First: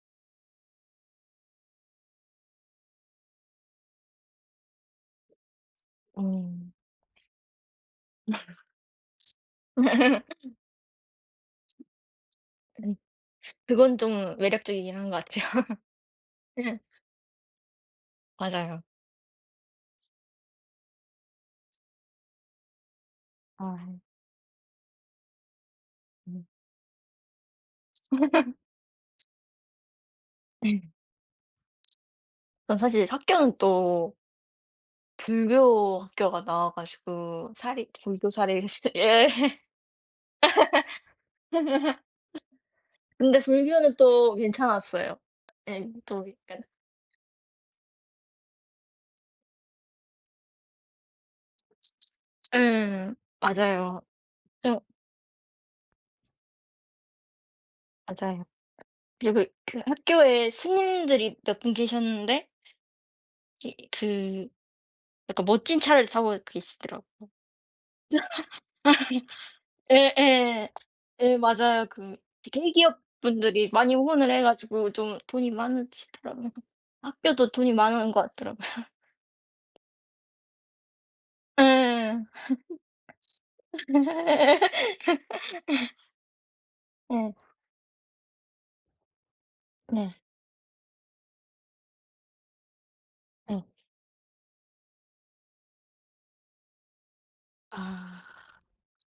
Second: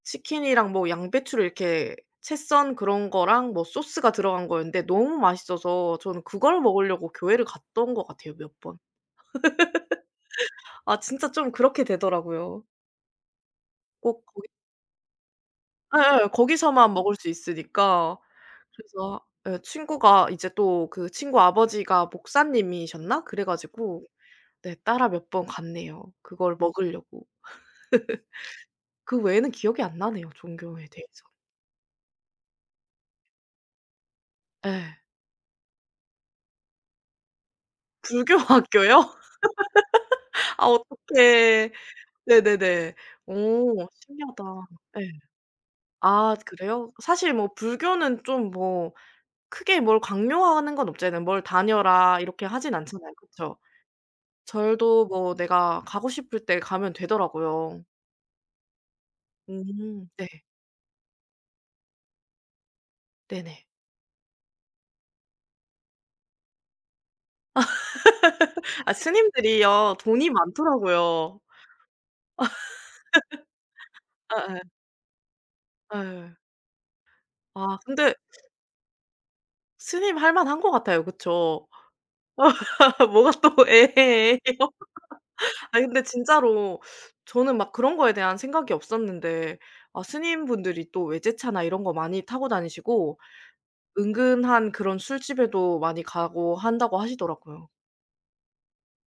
치킨이랑 뭐 양배추를 이렇게 채 썬 그런 거랑 뭐 소스가 들어간 거였는데 너무 맛있어서 저는 어. 그걸 먹으려고 교회를 갔던 것 같아요 몇 번. 네. 아 진짜 좀 그렇게 되더라고요. 예. 그건 꼭 좀 거기 매력적이긴 한 것 같아요. 예예. 네. 거기서만 먹을 수 있으니까. 맞아요. 그래서 예 친구가 이제 또 그 친구 아버지가 목사님이셨나? 그래 아 예. 가지고 네 따라 몇 번 갔네요. 음. 그걸 먹으려고. 그 외에는 기억이 안 나네요, 네. 종교에 대해서. 아 사실 학교는 또 예. 불교 학교가 나와 가지고 사립 불교 불교 사립 [unintelligible] 학교요? 예. 아 어떡해. 네네네. 근데 오 불교는 또 신기하다. 예. 괜찮았어요. 예 또 아 약간 그래요? 사실 뭐 불교는 좀 뭐 크게 뭘 강요하는 건 없잖아요. 뭘 다녀라 이렇게 하진 않잖아요. 예. 그쵸. 맞아요. 어 절도 뭐 내가 가고 싶을 때 가면 되더라고요. 맞아요. 그리고 그 음 네. 학교에 스님들이 몇 분 계셨는데 네네. 이 그 약간 멋진 차를 타고 계시더라고. 아 스님들이요. 돈이 예예. 예 많더라고요. 맞아요. 그 대기업 분들이 많이 후원을 해 예예. 가지고 좀 돈이 예. 많으시더라고요. 학교도 돈이 아 많은 근데 것 같더라고요. 스님 할만한 것 같아요 그쵸. 예예. 뭐가 또 예예, 예에요? 아니 근데 진짜로 예. 저는 막 그런 거에 대한 생각이 없었는데 어 네. 스님분들이 또 외제차나 이런 거 많이 타고 다니시고 네. 은근한 그런 술집에도 많이 가고 한다고 하시더라고요. 아.